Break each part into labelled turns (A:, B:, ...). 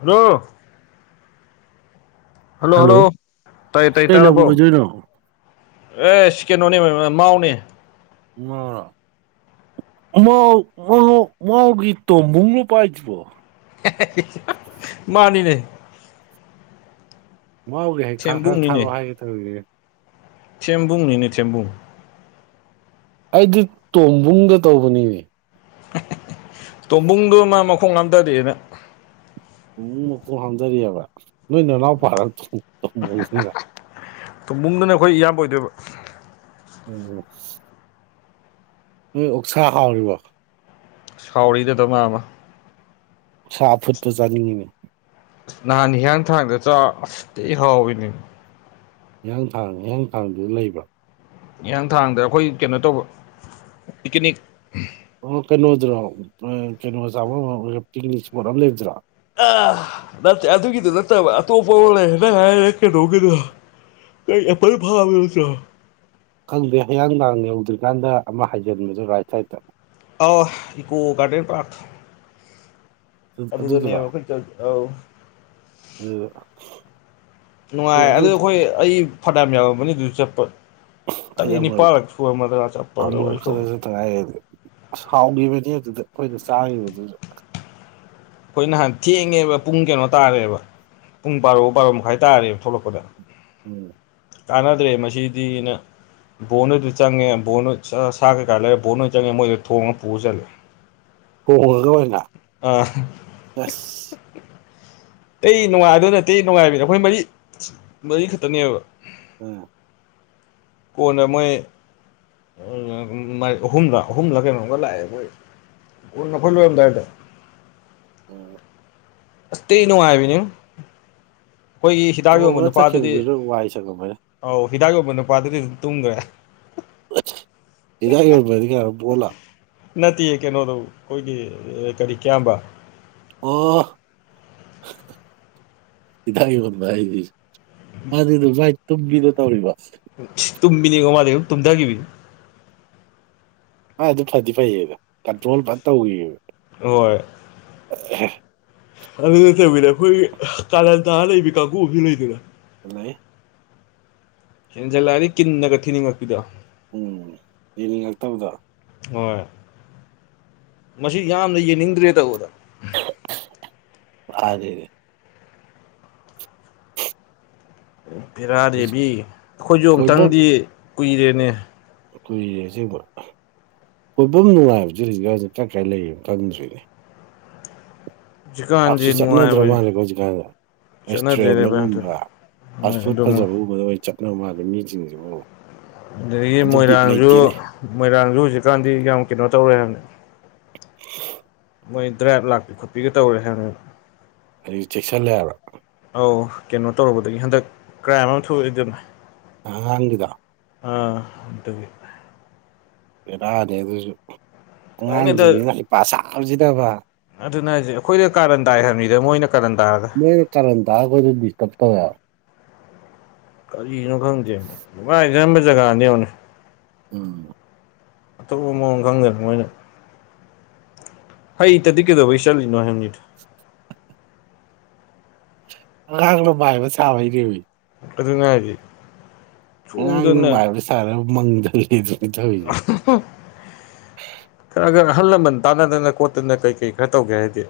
A: Hello hello hello ꯇꯥꯏꯌꯦ ꯇꯥꯏ
B: ꯀꯩ ꯂꯝ
A: ꯇꯥꯔꯕꯣ
B: ꯑꯣꯏꯗꯣꯏꯅꯣ
A: ꯑꯦꯁ ꯀꯦꯅꯣꯅꯦ ꯃꯥꯃꯥ ꯃꯥꯎꯅꯦ
B: ꯃꯥꯎꯔꯣ ꯃꯥꯎ ꯃꯥꯎ ꯃꯥꯎꯒꯤ ꯇꯣꯝꯕꯨꯡꯅ ꯄꯥꯏꯗ꯭ꯔꯦ
A: ꯃꯥꯅꯤꯅꯦ
B: ꯃꯥꯎꯒꯤ ꯍꯩꯈꯥ ꯈꯔ
A: ꯊꯦꯝꯕꯨꯡꯅꯤꯅꯦ
B: ꯊꯥꯔꯛꯑꯣ ꯍꯥꯏꯒꯦ ꯇꯧꯔꯤꯅꯦ
A: ꯊꯦꯝꯕꯨꯡꯅꯤꯅꯦ ꯊꯦꯝꯕꯨꯡ
B: ꯑꯩꯗꯤ ꯇꯣꯝꯕꯨꯡꯗ ꯇꯧꯕꯅꯤꯅꯦ
A: ꯇꯣꯝꯕꯨꯡꯗꯣ ꯃꯥ ꯃꯈꯣꯡ ꯍꯥꯝꯗꯔꯦꯅ
B: ꯇꯣꯝꯕꯨꯡ ꯃꯈꯣꯡ ꯍꯥꯥꯝꯗꯔꯦꯕ ꯅꯣꯏ ꯅꯅꯥꯎ ꯄꯥꯔ ꯇꯣꯝ ꯇꯣꯝꯕꯨꯡꯗꯨꯅ
A: ꯇꯣꯝꯕꯨꯡꯗꯨꯅ ꯑꯩꯈꯣꯏ ꯏꯌꯥꯝꯕ ꯑꯣꯏꯗꯣꯏꯕ
B: ꯎꯝ ꯅꯣꯏ ꯑꯣꯛꯁꯥ ꯍꯥꯎꯔꯤꯕꯣ
A: ꯍꯥꯎꯔꯤꯗ ꯗꯃꯥ ꯑꯃ
B: ꯁꯥ ꯑꯐꯨꯠꯄ ꯆꯥꯅꯤꯡꯉꯤꯅꯦ
A: ꯅꯍꯥꯟ ꯍꯤꯌꯥꯡꯊꯥꯡꯗ ꯆꯥ ꯑꯁ ꯊꯤ ꯍꯥꯎꯕꯤꯅꯤ
B: ꯍꯤꯌꯥꯡꯊꯥꯡ ꯍꯤꯌꯥꯡꯊꯥꯡꯗꯖꯨ ꯂꯩꯕ꯭ꯔꯣ
A: ꯍꯤꯌꯥꯡꯊꯥꯡꯗ ꯑꯩꯈꯣꯏ ꯀꯩꯅꯣ ꯇꯧꯕ ꯄꯤꯀꯅꯤꯛ
B: ꯑꯣ ꯀꯩꯅꯣꯗꯨꯔꯣ ꯑ ꯀꯩꯅꯣ ꯆꯥꯕꯝ [unintelligible] ꯄꯤꯛꯅꯤꯛ ꯏꯁꯄꯣꯠ ꯑꯃ ꯂꯩꯕꯗꯨꯔꯥ
A: ꯑ ꯅꯠꯇꯦ ꯑꯗꯨꯒꯤꯗꯣ ꯅꯠꯇꯕ ꯑꯇꯣꯞꯄ ꯑꯃ ꯂꯩ ꯅꯪ ꯍꯥꯏꯔꯤꯅ ꯀꯩꯅꯣꯒꯤꯗꯣ ꯀꯩ ꯑꯦꯄꯜ ꯐꯥꯝꯗꯣ ꯅꯇ꯭ꯔꯣ
B: ꯈꯪꯗꯦ ꯍꯤꯌꯥꯡꯊꯥꯡ ꯌꯧꯗ꯭ꯔꯤꯀꯥꯟꯗ ꯑꯃ ꯍꯥꯏꯖꯟꯕꯗꯣ ꯔꯥꯏꯠ ꯁꯥꯏꯠꯇ꯫
A: ꯑꯣ ꯏꯀꯣ ꯒꯥꯔꯗꯦꯟ ꯄꯥꯔꯛ
B: ꯑꯗꯨꯗꯨꯔꯣ
A: ꯑꯗꯨꯗꯅꯦꯕ ꯈꯣꯏ ꯆꯂꯤꯗꯣ ꯑꯧ
B: ꯎꯝ
A: ꯅꯨꯡꯉꯥꯏ ꯑꯗꯨ ꯑꯩꯈꯣꯏ ꯑꯩ ꯐꯅꯌꯥꯝ ꯌꯥꯃꯝꯃꯅꯤ ꯑꯗꯨ ꯆꯠꯄ
B: ꯑꯩ
A: ꯇꯔꯦꯠ
B: ꯑꯃꯨꯔꯛ
A: ꯅꯤꯄꯥꯜꯂꯛ ꯁꯨꯨꯔꯃꯗ꯭ꯔ ꯆꯠꯄꯗꯣ ꯑꯩꯁꯨ
B: ꯇꯉꯥꯏ ꯑꯁ ꯍꯥꯎꯈꯤꯕꯅꯤ ꯑꯗꯨꯗ ꯑꯩꯈꯣꯏꯅ ꯆꯥꯈꯤꯕꯗꯨꯁꯨ꯫
A: ꯈꯣꯏ ꯅꯍꯥꯟ ꯊꯦꯡꯉꯦꯕ ꯄꯨꯡ ꯀꯩꯅꯣ ꯇꯥꯔꯦꯕ꯫ ꯄꯨꯡ ꯕꯥꯔꯣ ꯕꯥꯔꯣ ꯃꯈꯥꯏ ꯇꯥꯔꯦꯕ ꯊꯣꯂꯛꯄꯗ꯫
B: ꯎꯝ
A: ꯀꯥꯟꯅꯗ꯭ꯔꯦ ꯃꯁꯤꯗꯤꯅ ꯕꯣꯟꯍꯣꯢꯗꯨ ꯆꯪꯉꯦ ꯕꯣꯜ ꯁꯥ ꯀꯩꯀꯥ ꯂꯩꯔꯦ ꯕꯣꯟ ꯑꯗꯨ ꯆꯪꯉꯦ ꯃꯣꯏꯗꯣ ꯊꯣꯡꯉꯒ ꯄꯨꯔ ꯆꯠꯂꯦ꯫
B: ꯊꯣꯡꯉꯒ ꯑꯣꯢꯅ
A: ꯑꯥ
B: ꯑꯁ
A: [inaudible] ꯑꯩ ꯅꯨꯡꯉꯥꯏꯗꯣꯏ ꯅꯠꯇ ꯊꯤꯅꯨꯉꯥꯏꯕꯤꯅꯦ ꯑꯩꯈꯣꯏ ꯃꯔꯤ ꯃꯔꯤꯈꯇꯅꯦꯕ꯫
B: ꯎꯝ
A: ꯀꯣꯟꯅ ꯃꯣꯏ ꯎꯝ ꯑꯍꯨꯝꯂ ꯑꯍꯨꯝꯂ ꯀꯩꯅꯣꯝꯒ ꯂꯥꯛꯑꯦ ꯃꯣꯏ ꯀꯣꯟꯅ ꯈꯣꯏ ꯂꯣꯏꯔꯝꯗꯥꯏꯗ꯫
B: ꯎꯝ
A: ꯑꯁ ꯊꯤ ꯅꯨꯡꯉꯥꯏꯕꯤꯅꯤꯉꯣ ꯈꯣꯏꯒꯤ ꯍꯤꯗꯥꯛ ꯌꯣꯟꯕ
B: ꯊꯣꯡꯉ
A: ꯅꯨꯄꯥꯗꯨꯗꯤ
B: ꯆꯠꯈꯤꯕꯗꯨꯅ ꯋꯥꯏ ꯁꯪꯉꯝꯃꯅꯤ
A: ꯑꯧ ꯍꯤꯗꯥꯛ ꯌꯣꯟꯕ ꯅꯨꯄꯥꯗꯨꯗꯤ ꯑꯗꯨꯝ ꯇꯨꯝꯒ꯭ꯔꯦ꯫
B: ꯍꯤꯗꯥꯛ ꯌꯣꯟꯕꯗꯤ ꯀꯥꯟꯅꯣ ꯄꯣꯟꯂ꯫
A: ꯅꯠꯇꯦ ꯀꯩꯅꯣꯗꯣ ꯈꯣꯏꯒꯤ ꯀꯔꯤ ꯀꯤꯌꯥꯝꯕ꯫
B: ꯑꯣ ꯍꯤꯗꯥꯛ ꯌꯣꯟꯕ ꯍꯥꯏꯗꯤ ꯃꯥꯗꯤ ꯅꯨꯐꯥꯢ ꯇꯨꯝꯕꯤꯗꯣ ꯇꯧꯔꯤꯕꯣ꯫
A: ꯇꯨꯝꯕꯤꯅꯤꯉꯣ ꯃꯥꯗꯤ ꯑꯗꯨꯝ ꯇꯨꯝꯗꯒꯤꯕꯤꯅꯤ꯫
B: ꯃꯥꯏ ꯑꯗꯨ ꯐꯗꯤ ꯐꯩꯌꯦꯗ ꯀꯟꯇ꯭ꯔꯣꯜ ꯐꯖꯅ ꯇꯧꯏꯕ꯫
A: ꯑꯣꯏ
B: ꯑꯦ ꯍꯩ
A: ꯑꯗꯨ ꯅꯠꯇꯕꯤꯗ ꯑꯩꯈꯣꯏꯒꯤ ꯀꯥꯔꯟ ꯇꯥ ꯂꯩꯕꯤ ꯀꯥꯡꯒꯨ ꯑꯃꯁꯨ ꯂꯩꯗꯅ꯫
B: ꯂꯩ
A: ꯌꯦꯟꯖꯤꯜꯂꯛꯑꯗꯤ ꯀꯤꯟꯅꯒ ꯊꯤꯅꯤꯡꯉꯛꯄꯤꯗꯣ꯫
B: ꯎꯝ ꯌꯦꯡꯅꯤꯡꯉꯛꯇꯕꯤꯗꯣ꯫
A: ꯍꯣꯏ ꯃꯁꯤ ꯌꯥꯝꯅ ꯌꯦꯡꯅꯤꯡꯗ꯭ꯔꯦ ꯇꯧꯕꯗꯣ
B: ꯃꯥꯅꯤꯅꯦ ꯍꯧꯖꯤꯛ
A: ꯕꯦꯔꯥꯅꯦꯃꯤ ꯑꯩꯈꯣꯏꯁꯨ
B: ꯀꯣꯏꯕꯝ
A: ꯑꯝꯇꯪꯗꯤ ꯀꯨꯏꯔꯦꯅꯦ
B: ꯀꯨꯏꯔꯦ ꯑꯁꯦꯡꯕ ꯀꯣꯏꯐꯝ ꯅꯨꯡꯉꯥꯏꯕꯁꯤ ꯍꯧꯖꯤꯛꯀꯥꯟꯖꯤ ꯀꯥꯏ ꯀꯥꯏ ꯂꯩꯔꯤꯌꯦ ꯈꯪꯗ꯭ꯔꯦꯅꯦ꯫ ꯄꯥꯛ
A: ꯍꯧꯖꯤꯛꯀꯥꯟꯁꯦ
B: ꯁꯨ ꯆꯠꯅꯗ꯭ꯔ
A: ꯅꯨꯡꯉꯥꯏꯕꯁꯦ
B: ꯃꯥꯜꯂꯦꯀꯣ ꯍꯧꯖꯤꯛꯀꯥꯟꯖꯦ꯫
A: ꯆꯠꯅꯗ꯭ꯔꯦꯅꯦ ꯚꯥꯏ ꯑꯝꯇ
B: ꯔꯦꯁꯇꯨꯔꯦꯟꯗꯒꯨꯝꯕ ꯐꯥꯁ
A: ꯍꯣꯏ
B: ꯐꯨꯗ
A: ꯑꯗꯨꯃꯛ
B: ꯐꯖꯕꯒꯨꯝꯕꯗ ꯑꯣꯏꯅ ꯆꯠꯅꯕ ꯃꯥꯜꯂꯦ ꯃꯤꯖꯤꯡꯖꯤꯕꯨ꯫
A: ꯑꯗꯒꯤ ꯃꯣꯏꯔꯥꯡꯖꯨ ꯃꯣꯏꯔꯥꯡꯖꯨ ꯍꯧꯖꯤꯛꯀꯥꯟꯗꯤ ꯌꯥꯝ ꯀꯩꯅꯣ ꯇꯧꯔꯦ ꯍꯥꯏꯕꯅꯦ꯫ ꯃꯣꯏ ꯗ꯭ꯔꯥꯏꯕ ꯂꯥꯛꯄꯤ ꯈꯣꯠꯄꯤꯒ ꯇꯧꯔꯦ ꯍꯥꯏꯕꯅꯦ꯫
B: ꯍꯧꯖꯤꯛ ꯆꯦꯛꯁꯜꯂꯦ ꯍꯥꯢꯕ꯭ꯔꯥ꯫
A: ꯑꯧ ꯀꯩꯅꯣ ꯇꯧꯔꯨꯕꯗꯒꯤ ꯍꯟꯗꯛ ꯀ꯭ꯔꯥꯏꯝ ꯑꯃ ꯊꯣꯛꯎꯕꯗꯩ ꯑꯗꯨꯝ꯫
B: ꯑꯉꯥꯡꯒꯤꯗꯣ
A: ꯑ ꯑꯗꯨꯒꯤ
B: ꯚꯦꯔꯥꯅꯦ ꯑꯗꯨꯖꯨ
A: ꯂꯣꯏꯅꯗ
B: ꯑꯉꯥꯡꯖꯤꯡꯁꯤꯅ ꯍꯩꯄꯥ ꯁꯥꯕꯁꯤꯗꯕ
A: ꯑꯗꯨꯅꯦ ꯍꯥꯢꯖꯦ ꯑꯩꯈꯣꯏꯗ ꯀꯥꯔꯟ ꯇꯥꯏ ꯍꯥꯏꯕꯅꯤꯗ ꯃꯣꯏꯅ ꯀꯥꯔꯟ ꯇꯥꯔꯒ
B: ꯈꫭꯏꯗ ꯀꯥꯔꯟ ꯇꯥꯔ ꯑꯩꯈꯣꯏꯗ ꯗꯤꯁꯇꯔꯕ ꯇꯧꯋꯦ
A: ꯀꯔꯤꯅꯣ ꯈꯪꯗꯦꯕ ꯅꯨꯡꯉꯥꯏꯖꯥꯥꯔꯝꯕ ꯖꯒꯥꯅꯦ ꯌꯦꯡꯎꯅꯦ
B: ꯎꯝ꯫
A: ꯑꯇꯣꯞꯄ ꯃꯑꯣꯡ ꯈꯪꯗꯦꯕ ꯃꯣꯏꯅ ꯍꯩꯇꯗꯤ ꯀꯩꯗꯧꯕꯩ ꯆꯠꯂꯤꯅꯣ ꯍꯥꯢꯕꯅꯤꯗ
B: ꯑꯉꯥꯡꯅ ꯃꯥꯏꯕ ꯁꯥꯥꯕꯩꯅꯦꯃꯦ
A: ꯑꯗꯨꯅꯦ ꯍꯥꯢꯖꯤ
B: ꯑꯉꯥꯡꯅ ꯃꯥꯏꯕ ꯁꯥꯔ ꯃꯪ ꯊꯜꯂꯦꯗꯣ
A: [inaudible] ꯈꯔ ꯈꯔ ꯑꯍꯜ ꯂꯃꯟ ꯇꯥꯟꯅꯗꯅ ꯈꯣꯠꯇꯅ ꯀꯩ ꯀꯩ ꯈꯔ ꯇꯧꯒꯦ ꯍꯥꯏꯗꯦ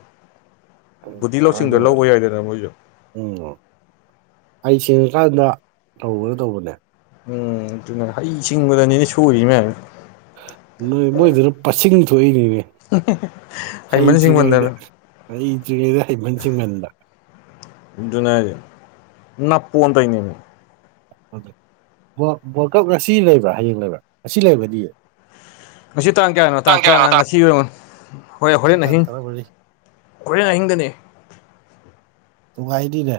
B: ꯑ ꯀꯥꯟꯅꯗꯕ
A: ꯌꯥꯏꯗꯅ ꯃꯣꯏꯁꯨ
B: ꯎꯝ ꯍꯩ ꯁꯤꯡꯉꯤꯀꯥꯟꯗ ꯇꯧꯕꯅ ꯇꯧꯕꯅꯦ
A: ꯎꯝ ꯑꯗꯨꯅꯦ ꯍꯩ ꯍꯩꯁꯤꯡꯕꯗꯅꯤꯅꯦ ꯁꯣꯏꯔꯤ ꯃꯌꯥꯝ
B: ꯅꯣꯏ ꯃꯣꯏꯗꯨꯅ ꯄꯁꯤꯡ ꯊꯣꯛꯏꯅꯤꯅꯦ
A: ꯍꯩꯃꯟ
B: ꯍꯩꯇ꯭ꯔꯤꯉꯩꯗ
A: ꯁꯤꯡꯃꯟꯗꯅ
B: ꯍꯩꯇ꯭ꯔꯤꯉꯩꯗ ꯍꯩꯃꯟ ꯁꯤꯡꯃꯟꯕ
A: ꯑꯗꯨꯅꯦ ꯍꯥꯢꯖꯦ ꯅꯥꯞꯄꯣꯅ ꯇꯧꯏꯅꯦꯃꯤ
B: ꯑꯗꯨ ꯋꯥꯔꯜ ꯋꯥꯔꯜꯗ ꯀꯞ ꯉꯁꯤ ꯂꯩꯕ꯭ꯔꯥ ꯍꯌꯦꯡ ꯂꯩꯕ꯭ꯔꯥ ꯉꯁꯤ ꯂꯩꯔꯝꯒꯅꯤꯌꯦ
A: ꯉꯁꯤ ꯇꯥꯡ ꯀꯌꯥꯅꯣ ꯇꯥꯡ ꯇ꯭ꯔꯥꯉꯥ ꯉꯁꯤ ꯑꫭꯏꯔꯝꯃꫭꯏ ꯍꯣꯏ
B: ꯉꯁꯤ
A: ꯍꯣꯔꯦꯟ
B: ꯇꯥꯡ
A: ꯑꯍꯤꯡ
B: ꯇꯔꯥꯃꯔꯤ
A: ꯍꯣꯔꯦꯟ ꯑꯍꯤꯡꯗꯅꯦ
B: ꯅꯨꯡꯉꯥꯢꯅꯤꯅꯦ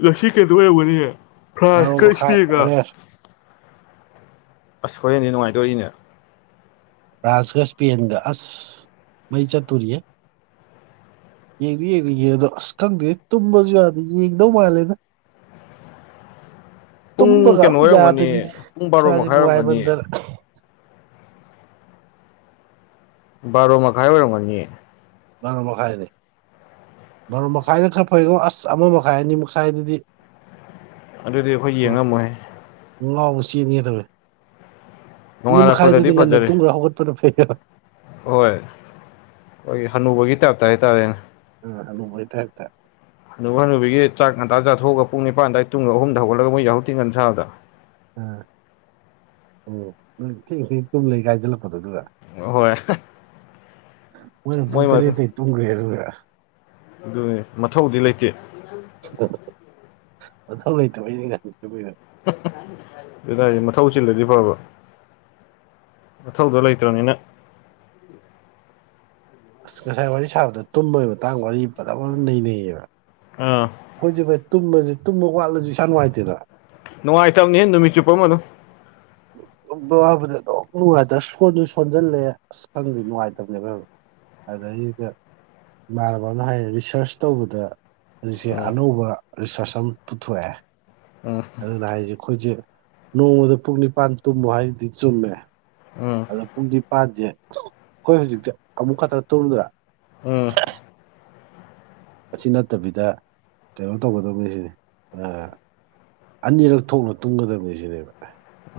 A: ꯉꯁꯤ ꯀꯩꯅꯣ ꯑꯣꯏꯔꯝꯒꯅꯤꯌꯦ
B: ꯕꯥꯔꯣ
A: ꯐ꯭ꯔꯥꯟꯁꯀ
B: ꯃꯈꯥꯏ
A: ꯏꯁ꯭ꯄꯦꯟꯒ
B: ꯍꯣꯔꯦꯟ
A: ꯑꯁ ꯍꯣꯔꯦꯟꯗꯤ ꯅꯨꯡꯉꯥꯏꯗꯣꯔꯤꯅꯦ
B: ꯐ꯭ꯔꯥꯟꯁꯀ ꯏꯁ꯭ꯄꯦꯟꯒ ꯑꯁ ꯃꯩ ꯆꯠꯇꯣꯔꯤꯌꯦ ꯌꯦꯡꯗꯤ ꯌꯦꯡꯅꯤꯡꯉꯦ ꯑꯗꯣ ꯑꯁ ꯈꯪꯗꯦ ꯇꯨꯝꯕꯁꯨ ꯌꯥꯗꯦ ꯌꯦꯡꯗꯧ ꯃꯥꯜꯂꯦꯗ
A: ꯄꯨꯡ
B: ꯇꯨꯝꯕꯒ ꯑꯝ
A: ꯀꯩꯅꯣ
B: ꯌꯥꯗꯕꯤꯅꯦ
A: ꯑꯣꯏꯔꯝꯒꯅꯤ ꯄꯨꯡ
B: ꯏꯁꯥꯖꯦ
A: ꯃꯈꯥꯏ ꯑꯣꯏꯔꯝꯒꯅꯤ
B: ꯅꯨꯉꯥꯢꯃꯥꯟꯗꯅ
A: ꯕꯥꯔꯣ ꯃꯈꯥꯏ ꯑꯣꯏꯔꯝꯒꯅꯤꯌꯦ
B: ꯕꯥꯔꯣ ꯃꯈꯥꯏꯅꯦ ꯕꯥꯔꯣ ꯃꯈꯥꯏꯅ ꯈꯔ ꯐꯩꯉꯣ ꯑꯁ ꯑꯃ ꯃꯈꯥꯏ ꯑꯅꯤ ꯃꯈꯥꯏꯗꯨꯗꯤ
A: ꯑꯗꯨꯗꯤ ꯑꯩꯈꯣꯏ ꯌꯦꯡꯉꯝꯃꯣꯏꯍꯦ
B: ꯉꯥꯎꯔ ꯆꯦꯟꯒꯦ ꯇꯧꯋꯦ ꯑꯅꯤ ꯃꯈꯥꯏꯗꯨꯗꯤ
A: ꯅꯣꯡꯉꯥꯜꯂꯛꯄꯗꯗꯤ
B: ꯉꯥꯟꯅ
A: ꯐꯖꯔꯦ
B: ꯇꯨꯝꯒ꯭ꯔꯥ ꯍꯧꯒꯠꯄꯅ ꯐꯩ
A: ꯍꯣꯏ ꯑꯩꯈꯣꯏꯒꯤ ꯍꯅꯨꯕꯒꯤ ꯇꯥꯏꯞꯇ ꯍꯥꯏꯇꯥꯔꯦꯅꯦ
B: ꯑꯥ ꯍꯅꯨꯕꯩ ꯇꯥꯏꯞꯇꯥ
A: ꯍꯅꯨꯕꯥ ꯍꯅꯨꯕꯤꯒꯤ ꯆꯥꯛ ꯉꯥꯟꯇ ꯆꯥꯊꯣꯛꯑꯒ ꯄꯨꯡꯅꯤꯄꯥꯟ ꯑꯗꯥꯏ ꯇꯨꯝꯒ꯭ꯔꯥ ꯑꯍꯨꯝꯗꯥ ꯍꯧꯒꯥꯠꯂꯒ ꯃꯣꯏ ꯌꯥꯍꯧ ꯊꯤꯉꯥꯟꯕ ꯁꯥꯕꯗꯣ
B: ꯑꯥ ꯑꯣ ꯅꯣꯏ ꯊꯦꯡ ꯊꯦꯡ ꯇꯨꯝ ꯂꯩ ꯀꯥꯏ ꯍꯥꯏꯖꯤꯜꯂꯛꯄꯗꯣ ꯑꯗꯨꯒ
A: ꯍꯣꯏ
B: ꯃꯣꯏꯅ ꯄꯨꯡ
A: ꯃꯣꯏ
B: ꯇꯔꯦꯠꯇꯩ ꯇꯨꯝꯒ꯭ꯔꯦ ꯑꯗꯨꯒ
A: ꯑꯗꯨꯅꯦ ꯃꯊꯧꯗꯤ ꯂꯩꯇꯦ
B: ꯃꯊꯧꯂꯩꯇꯕꯩꯅꯦ ꯉꯥꯟꯅ ꯇꯨꯝꯃꯤꯗꯣ
A: ꯑꯗꯨꯅꯦ ꯍꯥꯏꯖꯦ ꯃꯊꯧ ꯆꯤꯜꯂꯗꯤ ꯐꯥꯕ ꯃꯊꯧꯗꯣ ꯂꯩꯇ꯭ꯔꯥꯝꯅꯤꯅ
B: ꯑꯁ ꯉꯁꯥꯏ ꯋꯥꯔꯤ ꯁꯥꯕꯗ ꯇꯨꯝꯕꯩ ꯃꯇꯥꯡ ꯋꯥꯔꯤ ꯐꯖꯕꯃꯥ ꯅꯩꯅꯩꯌꯦꯕ
A: ꯑꯥ
B: ꯑꯈꯣꯏꯖꯦ ꯕꯥꯏ ꯇꯨꯝꯃꯖꯦ ꯇꯨꯝꯕ ꯋꯥꯠꯂꯖꯨ ꯏꯁꯥ ꯅꯨꯡꯉꯥꯏꯇꯦꯅ
A: ꯅꯨꯡꯉꯥꯏꯇꯝꯅꯤꯍꯦ ꯅꯨꯃꯤꯠ ꯆꯨꯞꯄ ꯑꯃ ꯑꯗꯨꯝ꯫
B: ꯕꯥꯕꯨꯗꯤ ꯑꯗꯨꯝ ꯅꯨꯡꯉꯥꯏꯇ꯭ꯔ ꯁꯣꯟꯖꯨ ꯁꯣꯟꯖꯜꯂꯦ ꯑꯁ ꯈꯪꯗꯦ ꯅꯨꯡꯉꯥꯏꯇꯝꯅꯦꯕ ꯌꯥꯝꯅ꯫ ꯑꯗꯩꯗ ꯏꯃꯥꯟꯅꯕꯥꯅꯝꯅ ꯍꯥꯏꯅꯦ ꯔꯤꯁꯥꯔꯁ ꯇꯧꯕꯗ ꯍꯧꯖꯤꯛꯁꯦ
A: ꯎꯝ
B: ꯑꯅꯧꯕ ꯔꯤꯁꯥꯔꯁ ꯑꯝ ꯄꯨꯊꯣꯛꯑꯦ꯫ ꯑꯗꯨꯅ ꯍꯥꯏꯖꯦ ꯈꯣꯏꯖꯦ ꯅꯣꯡꯃꯗ ꯄꯨꯡ ꯅꯤꯄꯥꯟ ꯇꯨꯝꯃꯣ ꯍꯥꯏꯗꯨꯗꯤ ꯆꯨꯝꯃꯦ꯫
A: ꯎꯝ
B: ꯑꯗꯣ ꯄꯨꯡ ꯅꯤꯄꯥꯟꯖꯦ ꯑꯈꯣꯏ ꯍꯧꯖꯤꯛꯇꯤ ꯑꯃꯨꯛ ꯈꯥꯛꯇ ꯇꯧꯝꯗ꯭ꯔꯥ
A: ꯑ
B: ꯑꯁꯤ ꯅꯠꯇꯕꯤꯗ ꯀꯩꯅꯣ ꯇꯧꯒꯗꯧꯅꯤꯁꯤꯅꯤ ꯑꯥ ꯑꯅꯤꯔꯛ ꯊꯣꯛꯅ ꯇꯨꯝꯒꯗꯕꯅꯦ ꯁꯤꯅꯦꯕ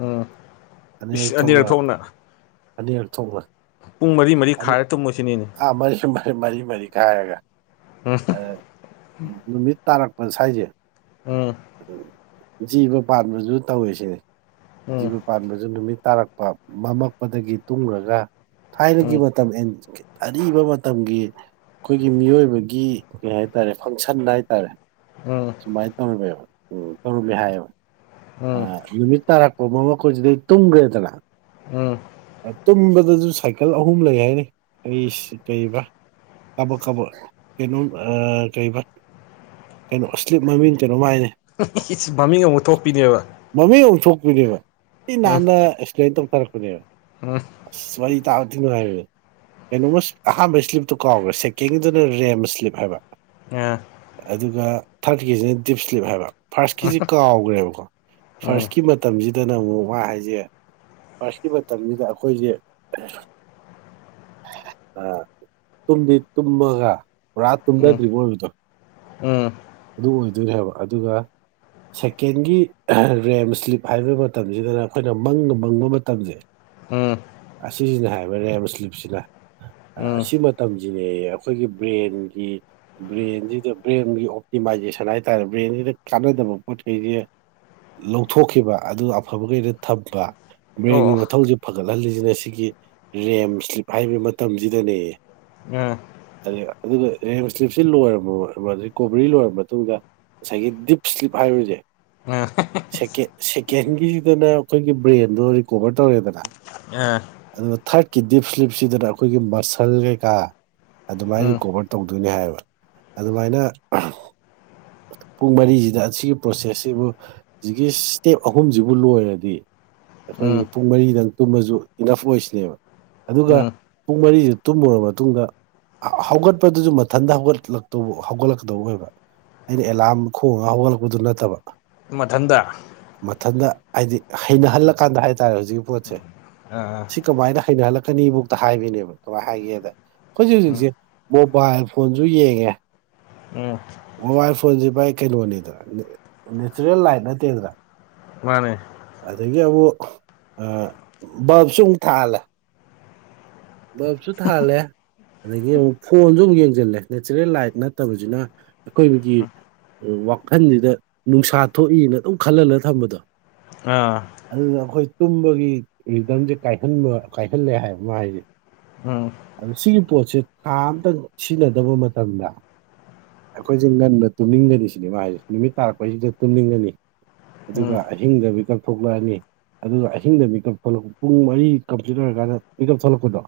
A: ꯑ ꯏꯁ ꯑꯅꯤꯔꯥꯛ ꯊꯣꯛꯅ
B: ꯑꯅꯤꯔꯥꯛ ꯊꯣꯛꯅ
A: ꯄꯨꯡ ꯃꯔꯤ ꯃꯔꯤ ꯈꯥꯏꯔ ꯇꯨꯝꯃꯣꯁꯤꯅꯤꯅꯦ
B: ꯑꯥ ꯃꯔꯤꯃꯥ ꯃꯔꯤ ꯃꯔꯤ ꯈꯥꯏꯔꯒ
A: [unintelligible]
B: ꯑꯥ ꯅꯨꯃꯤꯠ ꯇꯥꯔꯛꯄ ꯁꯥꯏꯖꯦ
A: ꯎꯝ
B: ꯖꯤꯕ ꯄꯥꯟꯕꯖꯨ ꯇꯧꯋꯤ ꯁꯤꯅꯤ ꯖꯤꯕ
A: ꯎꯝ
B: ꯄꯥꯟꯕꯖꯨ ꯅꯨꯃꯤꯠ ꯇꯥꯔꯛ ꯄꯥ ꯃꯝꯃꯥꯛꯄꯗꯒꯤ ꯇꯨꯝꯒ꯭ꯔꯥꯒ ꯊꯥꯏꯅꯒꯤ ꯃ ꯇꯝ ꯑꯦꯟ ꯑꯥꯔꯤꯕ ꯃꯇꯝꯒꯤ ꯑꯈꯣꯏꯒꯤ ꯃꯤꯑꯣꯏꯕꯒꯤ ꯀꯩ ꯍꯥꯏꯇꯥꯔꯦ ꯐꯪꯁꯟ ꯍꯥꯏꯇꯥꯔꯦ
A: ꯎꯝ
B: ꯑꯗꯨꯃꯥꯏ ꯇꯧꯔꯝꯃꯦꯕ ꯎꯝ ꯇꯧꯔꯝꯃꯦ ꯍꯥꯏꯌꯦꯕ
A: ꯎꯝ
B: ꯑꯥ ꯅꯨꯃꯤꯠ ꯇꯥꯔꯛꯄꯥ ꯃꯝꯃꯛꯄ ꯖꯤꯗ ꯇꯨꯝꯒ꯭ꯔꯦꯗꯅ
A: ꯎꯝ
B: ꯑ ꯇꯨꯝꯕꯗꯖꯨ ꯁꯥꯏꯀꯥꯜ ꯑꯍꯨꯝ ꯂꯩ ꯍꯥꯏꯅꯦ ꯑꯩꯁ ꯀꯩꯕ ꯀꯥꯕꯛ ꯀꯥꯕꯛ ꯀꯩꯅꯣꯝ ꯑꯥ ꯀꯩꯕ ꯀꯩꯅꯣ ꯏꯁꯂꯤꯞ ꯃꯃꯤꯡ ꯀꯩꯅꯣꯝ ꯃꯥꯏꯅꯦ
A: ꯃꯃꯤꯡ ꯑꯃꯨꯛ ꯊꯣꯛꯄꯤꯅꯦꯕ
B: ꯃꯃꯤꯡ ꯑꯃꯨꯛ ꯊꯣꯛꯄꯤꯅꯦꯕ ꯊꯤ ꯅꯥꯟꯅ ꯑꯦꯛꯁꯄ꯭ꯂꯦꯟ ꯇꯧꯊꯔꯛꯄꯅꯦꯕ꯫
A: ꯑꯥ
B: ꯑꯁ ꯋꯥꯔꯤ ꯇꯥꯕ ꯊꯤꯅꯨꯡꯉꯥꯏꯕꯤꯅꯦ꯫ ꯀꯩꯅꯣꯝꯃꯥꯁ ꯑꯍꯥꯟꯕ ꯏꯁꯂꯤꯞꯇꯣ ꯀꯥꯎꯒ꯭ꯔꯦ ꯁꯦꯀꯦꯟꯒꯤꯗꯨꯅ ꯔꯦꯝ ꯏꯁꯂꯤꯞ ꯍꯥꯏꯕ꯫
A: ꯑꯥ
B: ꯑꯗꯨꯒ ꯊꯥꯔꯠꯀꯤꯖꯤꯅ ꯗꯤꯞꯏꯁꯂꯤꯞ ꯍꯥꯏꯕ ꯐꯥꯔꯁꯀꯤꯖꯤ ꯀꯥꯎꯒ꯭ꯔꯦꯕꯀꯣ
A: ꯎꯝ
B: ꯐꯥꯔꯁꯀꯤ ꯃꯠ ꯇꯝꯖꯤꯗꯅ ꯑꯃꯨꯛ ꯃ ꯍꯥꯏꯖꯦ ꯐꯥꯔꯁꯀꯤ ꯃꯇꯝꯖꯤꯗ ꯑꯩꯈꯣꯏꯖꯦ ꯑꯥ ꯇꯨꯝꯗꯤ ꯇꯨꯝꯃꯒ ꯄꯨꯔꯥ
A: ꯎꯝ
B: ꯇꯨꯝꯗꯗ꯭ꯔꯤꯕ ꯑꯣꯏꯕꯗꯣ꯫
A: ꯎꯝ
B: ꯑꯗꯨ ꯑꯣꯏꯗꯣꯏꯅꯦꯕ ꯍꯥꯏꯕ ꯑꯗꯨꯒ ꯁꯦꯀꯦꯟꯒꯤ ꯔꯦꯝ ꯁ꯭ꯂꯤꯞ ꯍꯥꯏꯕ ꯃꯇꯝꯁꯤꯗꯅ ꯑꯈꯣꯏꯅ ꯃꯪꯒ ꯃꯪꯕ ꯃꯇꯝꯖꯦ
A: ꯎꯝ
B: ꯑꯁꯤꯖꯤꯅ ꯍꯥꯏꯌꯦꯕ ꯔꯦꯝ ꯁꯂꯤꯞꯁꯤꯅ ꯁꯤꯅꯥ ꯑꯥ
A: ꯎꯝ
B: ꯑꯁꯤ ꯃ ꯇꯝꯖꯤꯌꯦꯌꯦ ꯑꯈꯣꯏꯒꯤ ꯕ꯭ꯔꯦꯟꯒꯤ ꯕ꯭ꯔꯦꯟꯁꯤꯗ ꯕ꯭ꯔꯦꯟꯒꯤ ꯑꯣꯞ ꯗꯤꯃꯥꯏꯖꯦꯁꯟ ꯍꯥꯏꯇꯥꯔꯦ ꯕ꯭ꯔꯦꯟꯖꯤꯗ ꯀꯥꯟꯅꯗꯕ ꯄꯣꯠꯈꯩꯁꯦ ꯂꯧꯊꯣꯛꯈꯤꯕ ꯑꯗꯨ ꯑꯐꯕꯒꯩꯗ ꯊꯝꯕ ꯕ꯭ꯔꯦꯟꯒꯤ
A: ꯑꯣ
B: ꯃꯊꯧꯁꯦ ꯐꯒꯠꯍꯜꯂꯤꯁꯤꯅ ꯁꯤꯒꯤ ꯔꯦꯝ ꯁ꯭ꯂꯤꯞ ꯍꯥꯏꯔꯤꯕ ꯃꯇꯝꯁꯤꯗꯅꯦ
A: ꯑ
B: ꯑꯗꯨꯒ ꯑꯗꯨꯅ ꯔꯦꯝ ꯁ꯭ꯂꯤꯞꯁꯤ ꯂꯣꯏꯔꯕꯣꯕ [unintelligible] ꯃꯔꯤ ꯂꯣꯏꯔꯕ ꯃꯇꯨꯡꯗ ꯉꯁꯥꯏꯒꯤ ꯗꯤꯞ ꯏꯁ꯭ꯂꯤꯞ ꯍꯥꯏꯔꯁꯦ
A: [unintelligible]
B: ꯁꯦꯀꯦꯟ ꯁꯦꯀꯦꯟꯒꯤꯗꯅ ꯑꯈꯣꯏꯒꯤ ꯕ꯭ꯔꯦꯟꯗꯣ ꯔꯤꯀꯣꯕꯔ ꯇꯧꯔꯦꯗꯅ
A: ꯑ
B: ꯑꯗꯨꯒ ꯊꯥꯔꯠꯀꯤ ꯗꯤꯞ ꯁ꯭ꯂꯤꯞꯁꯤꯗꯅ ꯑꯈꯣꯏꯒꯤ ꯃꯁꯜ ꯀꯩꯀꯥ ꯑꯗꯨꯃꯥꯏꯅ
A: ꯎꯝ
B: ꯔꯤꯀꯣꯕ꯭ꯔ ꯇꯧꯗꯣꯏꯅꯤ ꯍꯥꯏꯕ ꯑꯗꯨꯃꯥꯏꯅ ꯑꯥ ꯄꯨꯡ ꯃꯔꯤꯖꯤꯗ ꯑꯁꯤꯒꯤ ꯄ꯭ꯔꯣꯁꯦꯁꯁꯤꯕꯨ ꯖꯤꯛꯀꯤ ꯁꯇꯦꯞ ꯑꯍꯨꯝꯖꯤꯕꯨ ꯂꯣꯏꯔꯗꯤ ꯑꯈꯣꯏꯒꯤ
A: ꯎꯝ
B: ꯄꯨꯡ ꯃꯔꯤꯗꯪ ꯇꯨꯝꯃꯁꯨ ꯏꯅꯐ ꯑꯣꯏꯁꯤꯅꯦꯕ ꯑꯗꯨꯒ
A: ꯎꯝ
B: ꯄꯨꯡ ꯃꯔꯤꯗꯨ ꯇꯨꯝꯃꯨꯔ ꯃꯇꯨꯡꯗ ꯍꯧꯒꯠꯄꯗꯨꯁꯨ ꯃꯊꯟꯇ ꯍꯧꯒꯠꯂꯛꯇꯨ ꯍꯧꯒꯠ ꯗꯧ ꯑꯣꯏꯕ ꯑꯩꯅ ꯑꯦꯂꯥꯝ ꯈꯣꯡꯉꯒ ꯍꯧꯒꯠꯂꯛꯄꯗꯨ ꯅꯠꯇꯕ
A: ꯃꯊꯟꯗ
B: ꯃꯊꯟꯗ ꯍꯥꯏꯗꯤ ꯍꯩꯅꯍꯜꯂꯀꯥꯟꯗ ꯍꯥꯏꯇꯥꯔꯦ ꯍꯖꯤꯛꯀꯤ ꯄꯣꯠꯁꯦ
A: ꯑ
B: ꯀꯃꯥꯏꯅ ꯍꯩꯅꯍꯜꯂꯛꯀꯅꯤꯕꯧꯗ ꯍꯥꯏꯕꯤꯅꯦꯕ ꯀꯃꯥꯏ ꯍꯥꯏꯒꯦꯗ ꯈꯣꯏꯖꯤ
A: ꯎꯝ
B: ꯍꯧꯖꯤꯛꯁꯦ ꯃꯣꯕꯥꯏꯜ ꯐꯣꯟꯁꯨ ꯌꯦꯡꯉꯦ
A: ꯑꯥ
B: ꯃꯣꯕꯥꯏꯜ ꯐꯣꯟꯁꯦ ꯚꯥꯏ ꯀꯩꯅꯣꯅꯤꯗ ꯅꯦ ꯅꯦꯆꯔꯦꯜ ꯂꯥꯏꯠ ꯅꯠꯇꯦꯗꯅ
A: ꯃꯥꯅꯦ
B: ꯑꯗꯒꯤ ꯑꯃꯨꯛ ꯑꯥ ꯕꯜꯞꯁꯨ ꯑꯃꯨꯛ ꯊꯥꯜꯂꯦ ꯕꯜꯕꯁꯨ ꯊꯥꯜꯂꯦ ꯑꯗꯒꯤ ꯑꯃꯨꯛ ꯐꯣꯟꯁꯨ ꯑꯃꯨꯛ ꯌꯦꯡꯖꯜꯂꯦ ꯅꯦꯆꯔꯦꯜ ꯂꯥꯏꯠ ꯅꯠꯇꯕꯁꯤꯅ ꯑꯩꯀꯣꯏꯕꯒꯤ ꯋꯥꯈꯟꯁꯤꯗ ꯅꯨꯡꯁꯥ ꯊꯣꯛꯏꯅ ꯑꯗꯨꯝ ꯈꯜꯍꯜꯂꯒ ꯊꯝꯕꯗꯣ
A: ꯑꯥ
B: ꯑꯗꯨꯗ ꯑꯈꯣꯏ ꯇꯨꯝꯕꯒꯤ ꯔꯤꯗꯝꯁꯦ ꯀꯥꯏꯍꯟꯕ ꯀꯥꯏꯍꯜꯂꯦ ꯍꯥꯏꯕ ꯃꯥ ꯍꯥꯏꯁꯦ
A: ꯑꯥ
B: ꯑꯗ ꯁꯤꯒꯤ ꯄꯣꯠꯁꯦ ꯊꯥ ꯑꯝꯇꯪ ꯁꯤꯖꯤꯟꯅꯗꯕ ꯃꯇꯝꯗ ꯑꯈꯣꯏꯖꯤ ꯉꯟꯗ ꯇꯨꯝꯅꯤꯡꯒꯅꯤ ꯁꯤꯅꯦ ꯃꯥ ꯍꯥꯏꯖꯦ ꯅꯨꯃꯤꯠ ꯇꯥꯔꯛꯄꯩꯁꯤꯗ ꯇꯨꯝꯅꯤꯡꯒꯅꯤ ꯑꯗꯨꯒ
A: ꯎꯝ
B: ꯑꯍꯤꯡꯗ ꯃꯤ ꯀꯞꯊꯣꯛꯂꯛꯑꯅꯤ ꯑꯗꯨꯒ ꯑꯍꯤꯡꯗ ꯃꯤ ꯀꯞ ꯊꯣꯛꯂꯛꯄ ꯄꯨꯡ ꯃꯔꯤ ꯀꯝꯄ꯭ꯂꯤꯠ ꯂꯣꯏꯔꯀꯥꯟꯗ ꯃꯤ ꯀꯞ ꯊꯣꯂꯛꯄꯗꯣ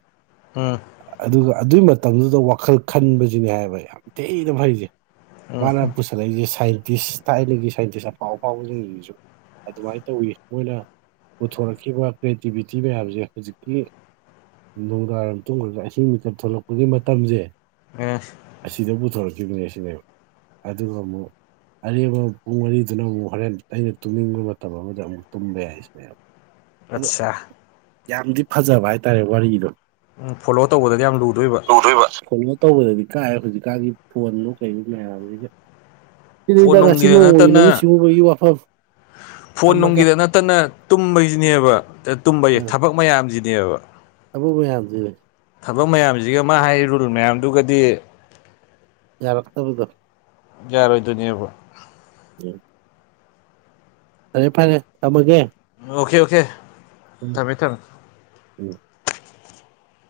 A: ꯎꯝ
B: ꯑꯗꯨꯒ ꯑꯗꯨ ꯃꯇꯝꯗꯨꯗ ꯋꯥꯈꯜ ꯈꯟꯕꯖꯤꯅꯦ ꯍꯥꯏꯕ ꯌꯥꯝ ꯊꯤꯅ ꯐꯩꯁꯦ
A: ꯎꯝ
B: ꯃꯥꯅ ꯄꯨꯁꯜꯂꯛꯏꯁꯦ ꯁꯥꯏꯟꯇꯤꯁ ꯊꯥꯏꯅꯒꯤ ꯁꯥꯏꯟꯇꯤꯁ ꯑꯐꯥꯎꯕ ꯑꯐꯥꯎꯕꯁꯤꯡꯖꯤꯖꯨ ꯑꯗꯨꯃꯥꯏ ꯇꯧꯋꯤ ꯃꯣꯏꯅ ꯄꯨꯊꯣꯔꯛꯈꯤꯕ ꯀ꯭ꯔꯤꯇꯤꯚꯤꯇꯤ ꯃꯌꯥꯝꯁꯦ ꯍꯨꯖꯤꯛꯀꯤ ꯅꯨꯡꯗꯥꯡꯋꯥꯏꯔꯝ ꯇꯨꯝꯈ꯭ꯔꯒ ꯑꯍꯤꯡ ꯃꯤꯀꯞ ꯊꯣꯛꯂꯛꯄꯒꯤ ꯃꯇꯝꯖꯦ
A: ꯑꯦ
B: ꯑꯁꯤꯗ ꯄꯨꯊꯣꯔꯛꯈꯤꯕꯅꯦ ꯁꯤꯅꯦꯕ ꯑꯗꯨꯒ ꯑꯃꯨꯛ ꯑꯔꯦꯝꯕ ꯄꯨꯡ ꯃꯔꯤꯗꯨꯅ ꯑꯃꯨꯛ ꯍꯣꯔꯦꯟ ꯑꯩꯅ ꯇꯨꯝꯅꯤꯡꯕ ꯃꯇꯝ ꯑꯃꯗ ꯑꯃꯨꯛ ꯇꯨꯝꯕ ꯌꯥꯏ [unintelligible] ꯑꯗꯣ
A: ꯑꯠꯁꯥ
B: ꯌꯥꯝꯗꯤ ꯐꯖꯕ ꯍꯥꯏꯇꯥꯔꯦ ꯋꯥꯔꯤꯗꯣ
A: ꯎꯝ ꯐꯣꯂꯣ ꯇꯧꯕꯗꯗꯤ ꯌꯥꯝ ꯂꯨꯗꯣꯏꯕ
B: ꯇꯨꯗꯣꯢꯕ ꯀꯩꯅꯣ ꯇꯧꯕꯗꯗꯤ ꯀꯥꯏꯌꯦꯕ ꯍꯧꯖꯤꯛꯀꯥꯟꯒꯤ ꯐꯣꯟ ꯋꯣ ꯀꯩ ꯋꯣ ꯃꯌꯥꯝꯖꯤꯒ ꯁꯤꯅꯤꯗ
A: ꯐꯣꯟ
B: ꯉꯁꯤ
A: ꯅꯨꯡꯒꯤꯗ
B: ꯅꯣꯡꯃꯒꯤ ꯂꯧꯎ
A: ꯅꯠꯇꯅ
B: ꯁꯤꯡꯎꯕꯒꯤ ꯋꯥꯐꯝ
A: ꯐꯣꯟ
B: ꯊꯝꯃꯒꯦ
A: ꯅꯨꯡꯒꯤꯗ ꯅꯠꯇꯅ ꯇꯨꯝꯕꯩꯖꯨꯅꯦꯕ ꯗ
B: ꯑ
A: ꯇꯨꯝꯕꯌꯦ ꯊꯕꯛ ꯃꯌꯥꯝꯖꯤꯅꯦꯕ
B: ꯊꯕꯛ ꯃꯌꯥꯝꯖꯦ
A: ꯊꯕꯛ ꯃꯌꯥꯝꯖꯤꯒ ꯃꯥ ꯍꯥꯏ ꯔꯨꯜ ꯃꯌꯥꯝꯗꯨꯒꯗꯤ
B: ꯌꯥꯔꯛꯇꯕꯗꯣ
A: ꯌꯥꯔꯣꯏꯗꯨꯏꯅꯦꯕ
B: ꯎꯝ ꯐꯔꯦ ꯐꯔꯦ ꯊꯝꯃꯒꯦ
A: ꯑꯣꯈꯦ ꯑꯣꯈꯦ
B: [inaudible]
A: ꯊꯝꯃꯦ ꯊꯝꯃꯦ
B: ꯎꯝ